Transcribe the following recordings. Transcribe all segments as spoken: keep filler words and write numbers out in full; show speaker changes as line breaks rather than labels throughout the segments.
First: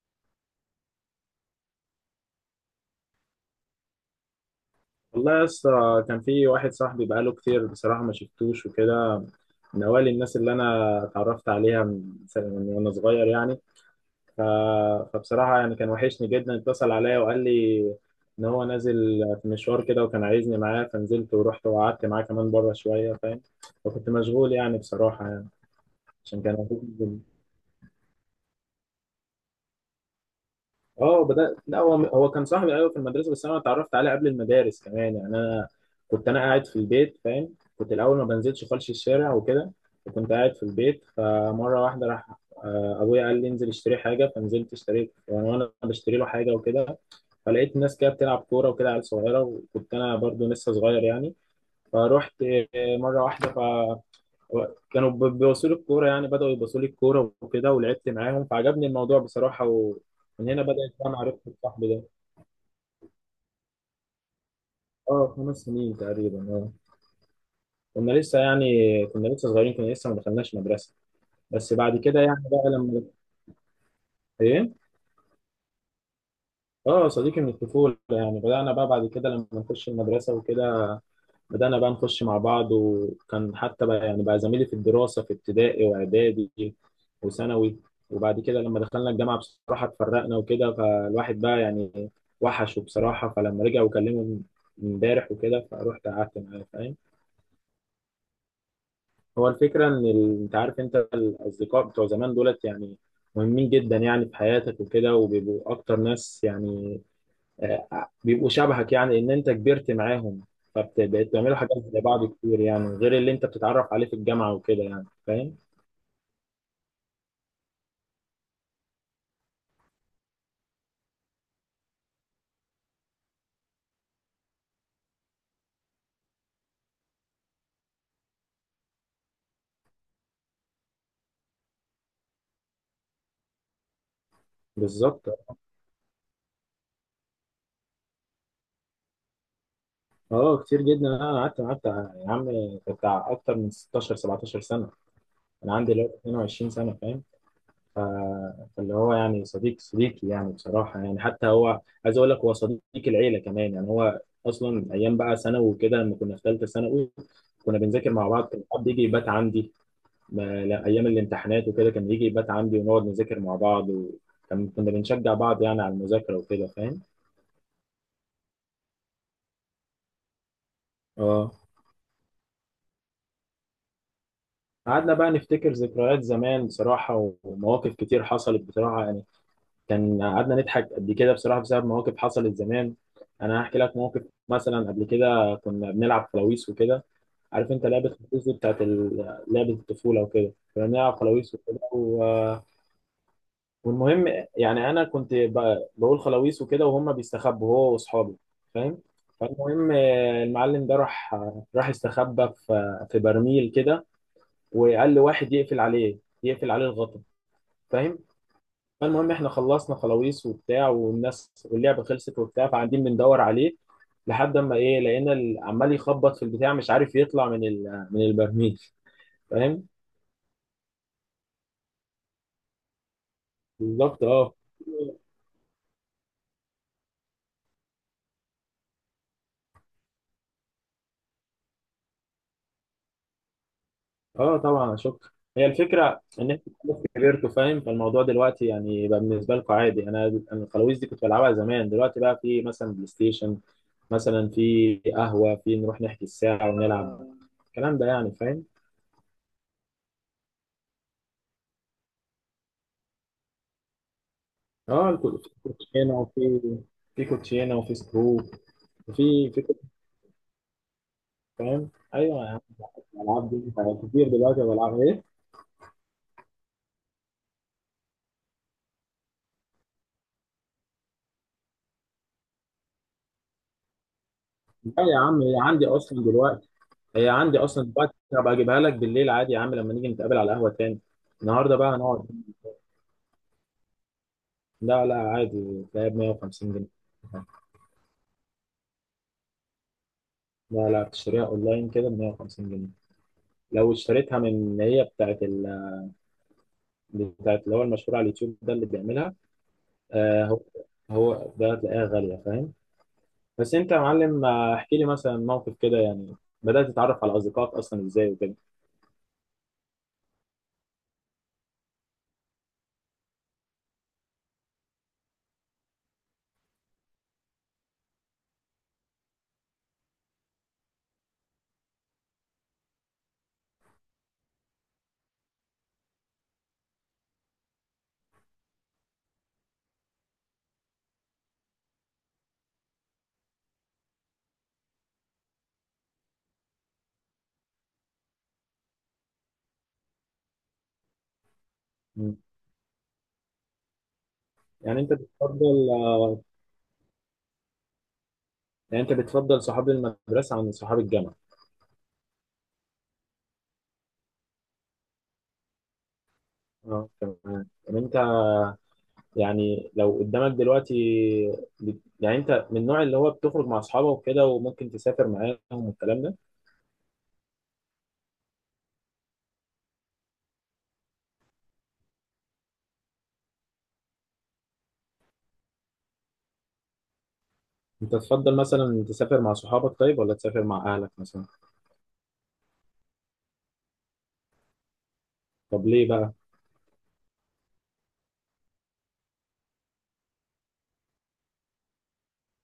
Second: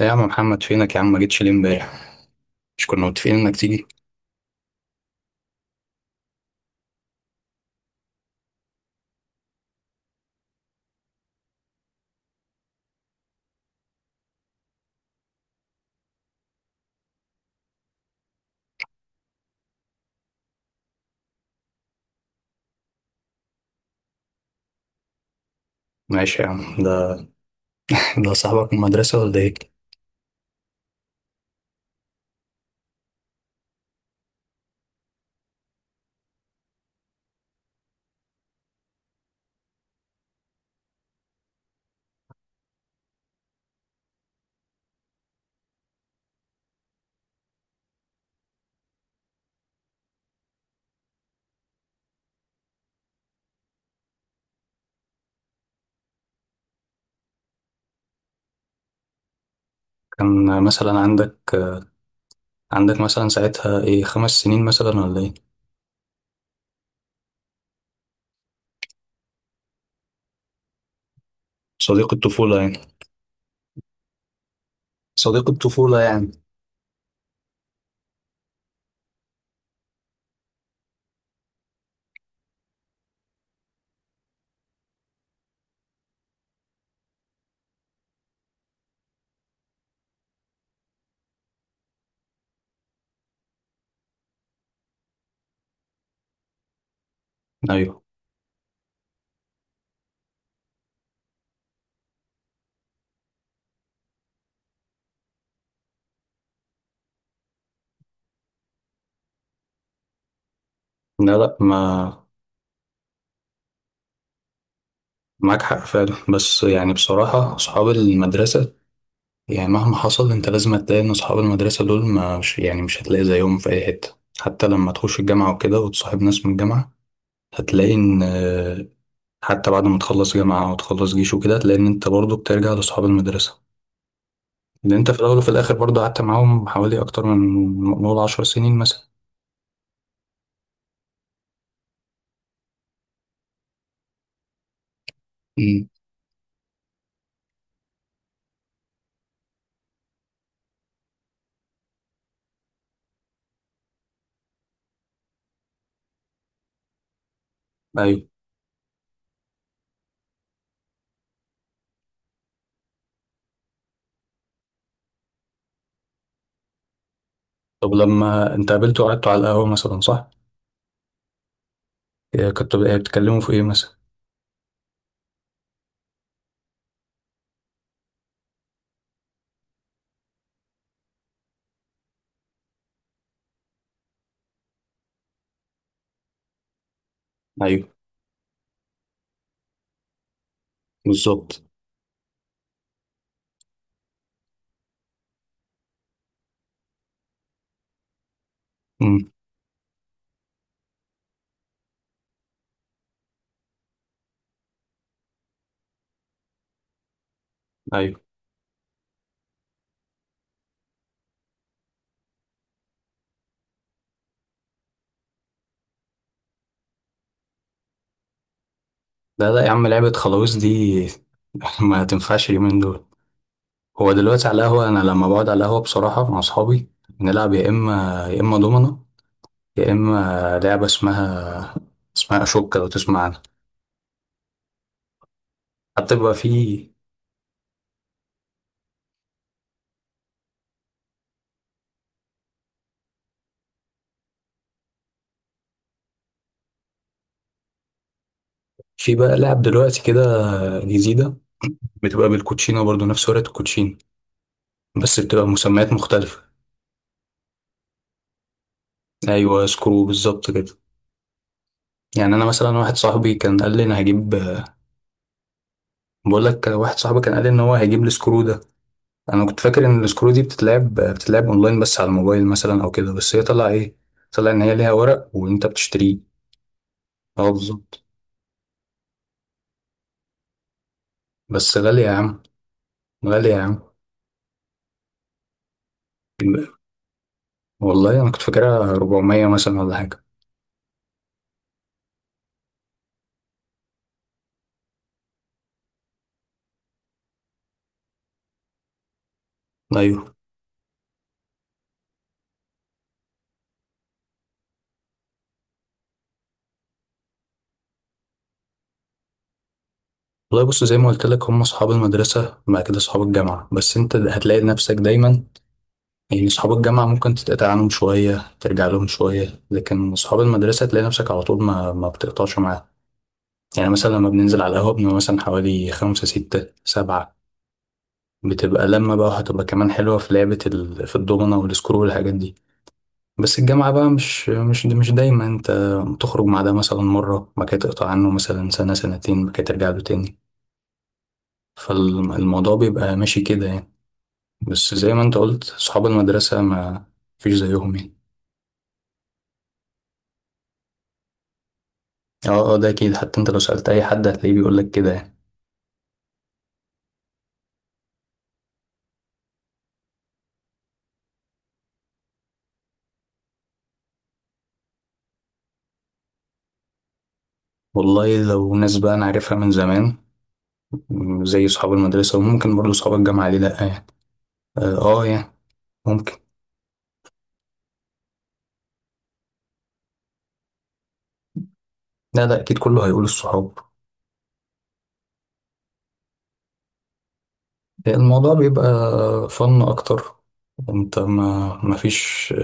إيه يا عم محمد، فينك يا عم؟ ما جيتش ليه امبارح؟ مش كنا متفقين انك تيجي؟
والله يا اسطى، كان في واحد صاحبي بقاله كتير بصراحة ما شفتوش وكده. من أوائل الناس اللي أنا اتعرفت عليها من س- من وأنا صغير يعني. ف... فبصراحة يعني كان وحشني جدا. اتصل عليا وقال لي إن هو نازل في مشوار كده وكان عايزني معاه، فنزلت ورحت وقعدت معاه كمان بره شوية فاهم. وكنت مشغول يعني بصراحة يعني. عشان
ماشي يا
كان
عم. ده ده صاحبك من المدرسة ولا ايه؟
اه بدأت، لا هو هو كان صاحبي ايوه في المدرسه، بس انا اتعرفت عليه قبل المدارس كمان يعني. انا كنت انا قاعد في البيت فاهم. كنت الاول ما بنزلش خالص الشارع وكده، وكنت قاعد في البيت. فمره واحده راح آه، ابويا قال لي انزل اشتري حاجه. فنزلت اشتريت يعني، وانا بشتري له حاجه وكده فلقيت الناس كده بتلعب كوره وكده، عيال صغيره، وكنت انا برضو لسه صغير يعني. فروحت آه، مره واحده هو كانوا ب- بيبصوا لي الكوره. يعني بداوا يبصوا لي الكوره وكده، ولعبت معاهم فعجبني الموضوع بصراحه. ومن
كان
هنا
مثلا
بدات بقى
عندك
معرفتي بصاحبي ده.
عندك مثلا ساعتها ايه، خمس سنين مثلا ولا
اه
ايه؟
خمس سنين تقريبا، اه كنا لسه يعني كنا لسه صغيرين، كنا لسه ما دخلناش مدرسه. بس بعد
صديق
كده يعني
الطفولة
بقى
يعني.
لما ايه،
صديق الطفولة يعني.
اه صديقي من الطفوله يعني. بدانا بقى بعد كده لما نخش المدرسه وكده. بدأنا بقى نخش مع بعض، وكان حتى بقى يعني بقى زميلي في الدراسة في ابتدائي وإعدادي وثانوي. وبعد كده لما دخلنا الجامعة بصراحة اتفرقنا وكده. فالواحد بقى يعني وحشه بصراحة. فلما رجع وكلمه امبارح وكده، فروحت قعدت معاه فاهم.
ايوه.
هو الفكرة إن ال- أنت عارف، أنت الأصدقاء بتوع زمان دولت يعني مهمين جدا يعني في حياتك وكده، وبيبقوا أكتر ناس يعني آه، بيبقوا شبهك. يعني ان انت كبرت معاهم،
لا،
فبقيت
لا،
تعملوا
ما
حاجات زي بعض كتير، يعني غير اللي انت بتتعرف عليه في الجامعه وكده يعني فاهم.
معاك حق فعلا، بس يعني بصراحة أصحاب المدرسة، يعني مهما حصل أنت لازم هتلاقي إن أصحاب المدرسة دول ما مش يعني مش هتلاقي زيهم في أي حتة، حتى لما تخش الجامعة وكده وتصاحب ناس من الجامعة. هتلاقي إن حتى بعد ما تخلص جامعة أو تخلص جيش وكده، لأن أنت برضو بترجع لأصحاب المدرسة. لأن أنت في
بالظبط
الأول وفي الآخر برضو قعدت معاهم حوالي أكتر من، نقول، عشر سنين مثلا.
اه، كتير جدا. انا قعدت قعدت يا عم بتاع اكتر من ستاشر 17 سنه. انا
امم.
عندي دلوقتي اتنين وعشرين سنه فاهم. فاللي هو يعني صديق صديقي يعني بصراحه يعني. حتى هو عايز اقول لك هو صديق العيله كمان يعني. هو اصلا ايام بقى ثانوي وكده لما كنا في ثالثه ثانوي كنا بنذاكر
أيوة.
مع بعض. كان حد يجي يبات عندي، ما لا ايام الامتحانات وكده كان يجي يبات عندي ونقعد نذاكر مع بعض، وكان كنا بنشجع بعض يعني على المذاكره وكده فاهم.
طب لما أنت قابلته وقعدتوا على القهوة مثلا، صح؟
اه،
إيه، كنتوا بقى بتتكلموا في إيه مثلا؟
قعدنا بقى نفتكر ذكريات زمان بصراحه، ومواقف كتير حصلت بصراحه يعني. كان قعدنا نضحك قد كده بصراحه بسبب مواقف حصلت زمان. انا هحكي لك موقف، مثلا قبل كده كنا بنلعب فلاويس وكده. عارف انت
أيوة،
لعبه الفلاويس دي بتاعت ال- لعبه الطفوله وكده. كنا بنلعب فلاويس
بالظبط.
وكده و... والمهم، يعني انا كنت ب- بقول خلاويص وكده، وهم بيستخبوا هو واصحابه فاهم.
امم.
فالمهم آه، المعلم ده راح، آه، راح استخبى في في برميل كده، وقال لواحد يقفل عليه يقفل عليه الغطا فاهم.
أيوة.
فالمهم احنا خلصنا خلاويص وبتاع، والناس واللعبه خلصت وبتاع، فقاعدين بندور عليه لحد اما ايه لقينا ال- عمال يخبط في البتاع، مش عارف يطلع من ال- من البرميل
لا، لا، يا عم،
فاهم.
لعبة خلاويص دي ما تنفعش اليومين دول. هو
بالظبط
دلوقتي
اه.
على القهوة، أنا لما بقعد على القهوة بصراحة مع أصحابي بنلعب يا إما يا إما دومنة، يا إما لعبة اسمها اسمها أشوكة، لو تسمع عنها.
اه طبعا اشك، هي
حتى
الفكره
بيبقى في
ان انت خلاص كبرتوا فاهم. فالموضوع دلوقتي يعني بقى بالنسبه لكم عادي. انا انا الخلاويز دي كنت بلعبها زمان. دلوقتي بقى في مثلا بلاي ستيشن، مثلا في قهوه في نروح نحكي الساعه ونلعب، الكلام ده يعني فاهم.
في بقى لعب دلوقتي كده، جديدة. بتبقى بالكوتشينة برضو، نفس ورقة الكوتشينة،
اه
بس
الكو-
بتبقى
في
مسميات
كوتشينه
مختلفة.
وفي في كوتشينه وفي سكرو، وفي في
أيوة، سكرو، بالظبط كده.
فاهم،
يعني أنا
ايوه يا عم.
مثلا واحد صاحبي
الالعاب
كان
دي
قال لي أنا
كتير
هجيب
دلوقتي بلعبها ايه.
بقول لك، واحد صاحبي كان قال لي إن هو هيجيب السكرو ده. أنا كنت فاكر إن السكرو دي بتتلعب بتتلعب أونلاين بس على الموبايل مثلا أو كده، بس هي طلع إيه، طلع إن هي ليها
لا يا
ورق
عم، هي
وأنت
عندي
بتشتريه.
اصلا دلوقتي هي
أه،
عندي اصلا
بالظبط.
دلوقتي، هبقى اجيبها لك بالليل عادي يا عم لما نيجي نتقابل على القهوه تاني.
بس
النهارده بقى
غالية يا
هنقعد.
عم، غالية يا عم.
لا لا، عادي تلاقيها ب ميه وخمسين جنيه.
والله أنا كنت فاكرها أربعمية مثلا ولا حاجة.
لا لا، بتشتريها اونلاين كده ب ميه وخمسين جنيه. لو اشتريتها من اللي هي بتاعت ال... بتاعت اللي هو المشهور على اليوتيوب ده اللي بيعملها،
أيوة.
آه هو، هو ده هتلاقيها غالية فاهم. بس انت يا معلم آه، احكي لي مثلا موقف كده، يعني بدأت تتعرف على اصدقائك اصلا ازاي وكده.
والله بص، زي ما قلت لك، هم اصحاب المدرسه وبعد كده اصحاب الجامعه، بس انت هتلاقي نفسك دايما. يعني اصحاب الجامعه ممكن تتقطع عنهم شويه، ترجع لهم شويه، لكن اصحاب المدرسه تلاقي نفسك على طول ما ما بتقطعش معاهم. يعني مثلا لما بننزل على القهوه، بنبقى مثلا حوالي خمسة، ستة، سبعة. بتبقى لما بقى هتبقى كمان حلوه في لعبه ال... في الدومنه والسكرو والحاجات دي. بس الجامعه بقى مش مش مش دايما انت تخرج مع ده مثلا مره، ما كده تقطع عنه مثلا سنه سنتين، ما كده ترجع له تاني،
مم.
فالموضوع بيبقى ماشي كده يعني. بس
يعني انت
زي ما انت قلت،
بتفضل
صحاب
آه،
المدرسة ما فيش زيهم يعني.
يعني انت بتفضل صحاب المدرسة عن صحاب الجامعة؟
اه، اه، ده اكيد، حتى انت لو سألت اي حد هتلاقيه بيقولك كده يعني.
اه تمام. يعني انت يعني لو قدامك دلوقتي بت- يعني انت من النوع اللي هو بتخرج مع اصحابك وكده وممكن تسافر معاهم والكلام ده.
والله لو ناس بقى انا عارفها من زمان، م، زي صحاب المدرسة، وممكن برضه صحاب الجامعة، ليه لأ يعني. اه، اه، يعني ممكن.
انت تفضل مثلا تسافر مع صحابك طيب، ولا تسافر مع اهلك مثلا؟
لا، لا، اكيد كله هيقول الصحاب.
طب ليه بقى؟
الموضوع بيبقى فن اكتر، انت ما ما فيش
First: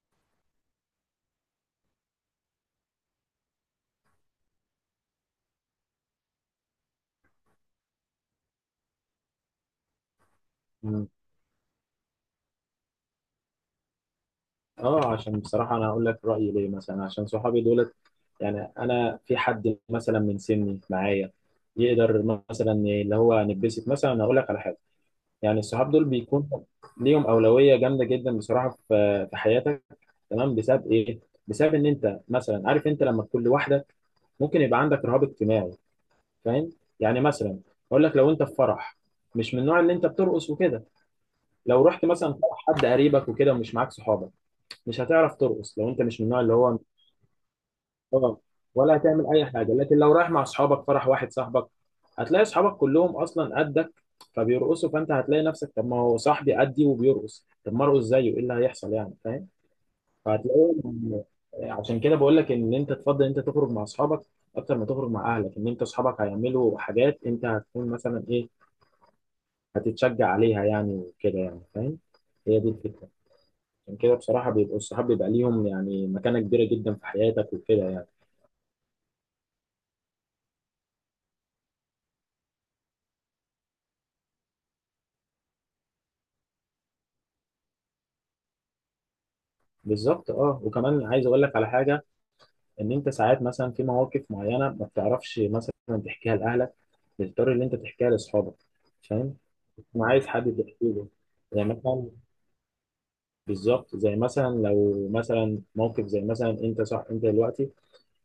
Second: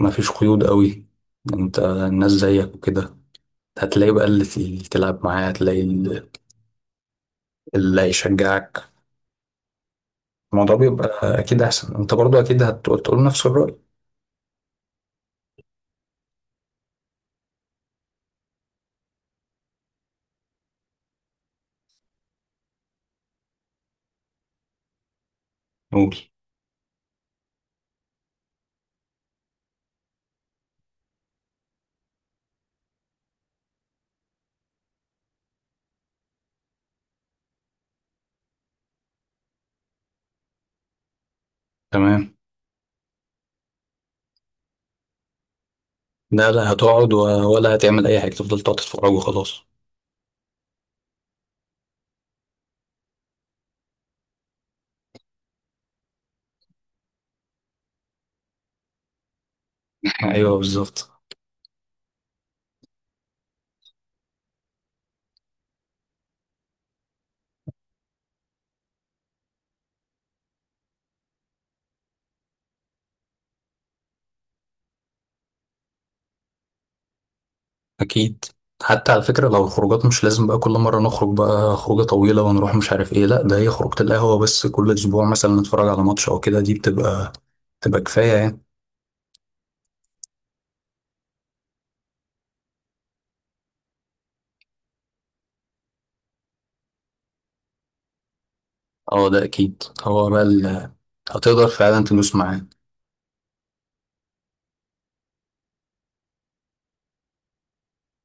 ما فيش قيود قوي. انت الناس زيك وكده، هتلاقي بقى اللي تل- تلعب معاه، هتلاقي اللي اللي هيشجعك. الموضوع
مم.
بيبقى اكيد احسن، انت برضو اكيد هتقول تقول نفس الرأي.
اه، عشان بصراحة انا هقول لك رأيي ليه. مثلا عشان صحابي دولت يعني، انا في حد مثلا من سني معايا يقدر مثلا اللي هو نتبسط. مثلا أنا اقول لك على حاجة. يعني الصحاب دول
قول.
بيكون ليهم أولوية جامدة جدا بصراحة في في حياتك تمام. بسبب ايه؟ بسبب ان انت مثلا عارف، انت لما تكون لوحدك ممكن يبقى عندك رهاب اجتماعي فاهم. يعني مثلا اقول لك، لو انت في فرح مش من النوع اللي انت بترقص وكده، لو رحت مثلا
تمام.
فرح حد قريبك وكده ومش معاك صحابك، مش هتعرف ترقص لو انت مش من النوع
لا،
اللي
لا،
هو
هتقعد و- ولا هتعمل اي حاجة،
آه،
تفضل تقعد
ولا
تتفرج
هتعمل اي
وخلاص.
حاجه. لكن لو رايح مع اصحابك فرح واحد صاحبك، هتلاقي اصحابك كلهم اصلا قدك فبيرقصوا. فانت هتلاقي نفسك، طب ما هو صاحبي قدي وبيرقص، طب ما ارقص زيه، ايه اللي هيحصل يعني فاهم.
ايوه، بالظبط.
فهتلاقيهم يعني. عشان كده بقول لك ان انت تفضل انت تخرج مع اصحابك اكتر ما تخرج مع اهلك، ان انت اصحابك هيعملوا حاجات انت هتكون مثلا ايه، هتتشجع عليها يعني وكده يعني فاهم. هي دي الفكره. عشان كده بصراحه بيبقوا الصحاب بيبقى ليهم يعني مكانه كبيره جدا في حياتك وكده يعني.
اكيد. حتى على فكرة، لو الخروجات مش لازم بقى كل مرة نخرج بقى خروجة طويلة ونروح مش عارف ايه، لا، ده هي خروجة القهوة بس، كل اسبوع مثلا نتفرج على ماتش او كده، دي بتبقى بتبقى كفاية يعني.
بالظبط اه، وكمان عايز اقول لك على حاجه. ان انت ساعات مثلا في مواقف معينه ما بتعرفش مثلا تحكيها لاهلك، بتضطر ان انت تحكيها لاصحابك
اه،
فاهم.
ده اكيد،
ما عايز
هو بقى
حد تحكي
ال-
له،
هتقدر
يعني
فعلا
مثلا
تدوس معاه.
بالظبط زي مثلا لو مثلا موقف زي مثلا، انت صح انت دلوقتي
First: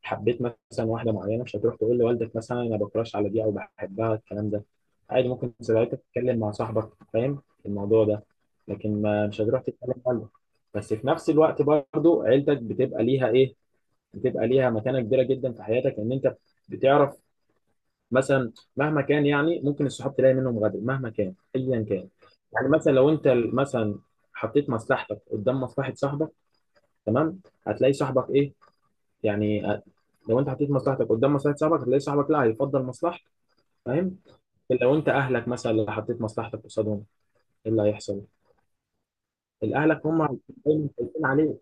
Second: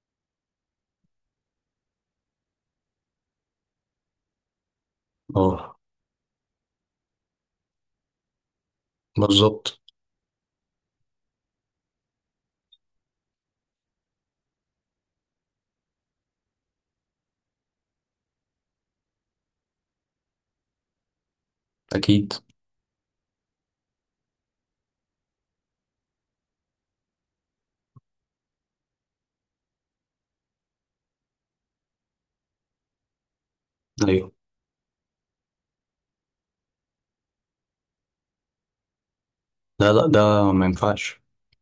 حبيت مثلا واحده معينه، مش هتروح تقول لوالدك مثلا انا بكراش على دي او بحبها الكلام ده. عادي ممكن
اه.
ساعتها تتكلم مع صاحبك فاهم الموضوع ده. لكن ما مش هتروح
بالظبط.
تتكلم لوالدك. بس في نفس الوقت برضو عيلتك بتبقى ليها ايه، بتبقى ليها مكانه كبيره جدا في حياتك. ان انت بتعرف مثلا مهما كان يعني، ممكن الصحاب تلاقي منهم غدر مهما كان ايا كان.
اكيد.
يعني مثلا لو انت مثلا حطيت مصلحتك قدام مصلحه صاحبك تمام، هتلاقي صاحبك ايه، يعني آه، لو انت حطيت مصلحتك قدام مصلحه صاحبك هتلاقي صاحبك لا هيفضل مصلحتك فاهم.
ايوه.
لو انت اهلك مثلا اللي حطيت مصلحتك قصادهم، ايه اللي هيحصل؟
لا،
الاهلك
لا،
هم
ده ما
دايما
ينفعش.
خايفين عليك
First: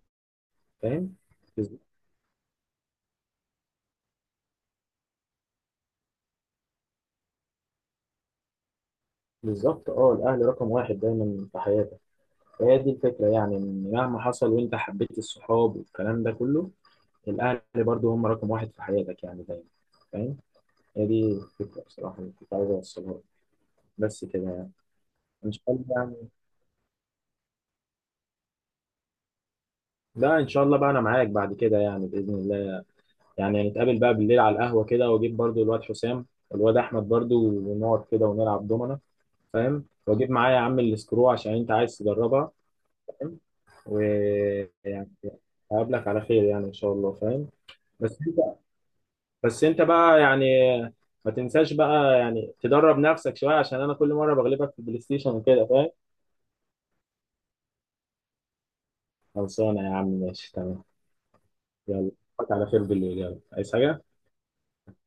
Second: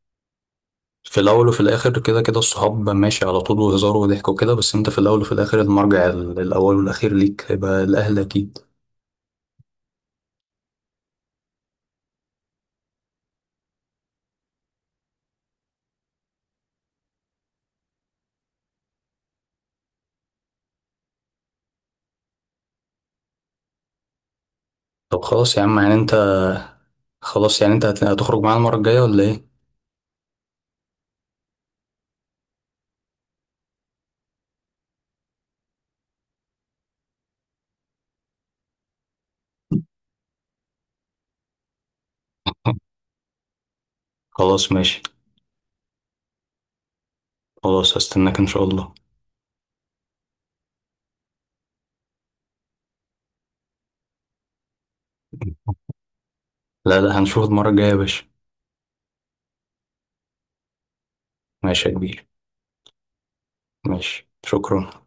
فاهم.
في الاول وفي
بز-
الاخر كده كده الصحاب ماشي على طول، وهزار وضحك وكده، بس انت في الاول وفي الاخر المرجع ال- الاول والاخير ليك هيبقى الاهل اكيد.
بالظبط اه، الاهل رقم واحد دايما في حياتك. فهي دي الفكره يعني، إن مهما حصل وانت حبيت الصحاب والكلام ده كله، الاهل برضو هم رقم واحد في حياتك يعني دايما فاهم. هي دي الفكره بصراحه اللي كنت عايز اوصلها لك. بس كده يعني
طب
ان
خلاص يا
شاء
عم،
الله
يعني انت
يعني.
خلاص يعني انت هت- هتخرج معانا المره الجايه ولا ايه؟
لا ان شاء الله، بقى انا معاك بعد كده يعني باذن الله. يعني نتقابل بقى بالليل على القهوه كده، واجيب برضو الواد حسام والواد احمد برضو، ونقعد كده ونلعب دومنه فاهم. واجيب معايا يا عم السكرو عشان انت عايز تجربها فاهم.
خلاص، ماشي.
ويعني هقابلك على خير يعني ان شاء الله فاهم.
خلاص،
بس انت
هستناك ان شاء الله.
بس انت بقى يعني ما تنساش بقى يعني تدرب نفسك شويه، عشان انا كل مره بغلبك في البلاي ستيشن وكده فاهم.
لا، لا، هنشوف المره الجايه يا باشا.
خلصانه يا عم ماشي تمام.
ماشي يا
يلا
كبير.
اشوفك على خير بالليل. يلا، عايز حاجه؟
ماشي، شكرا.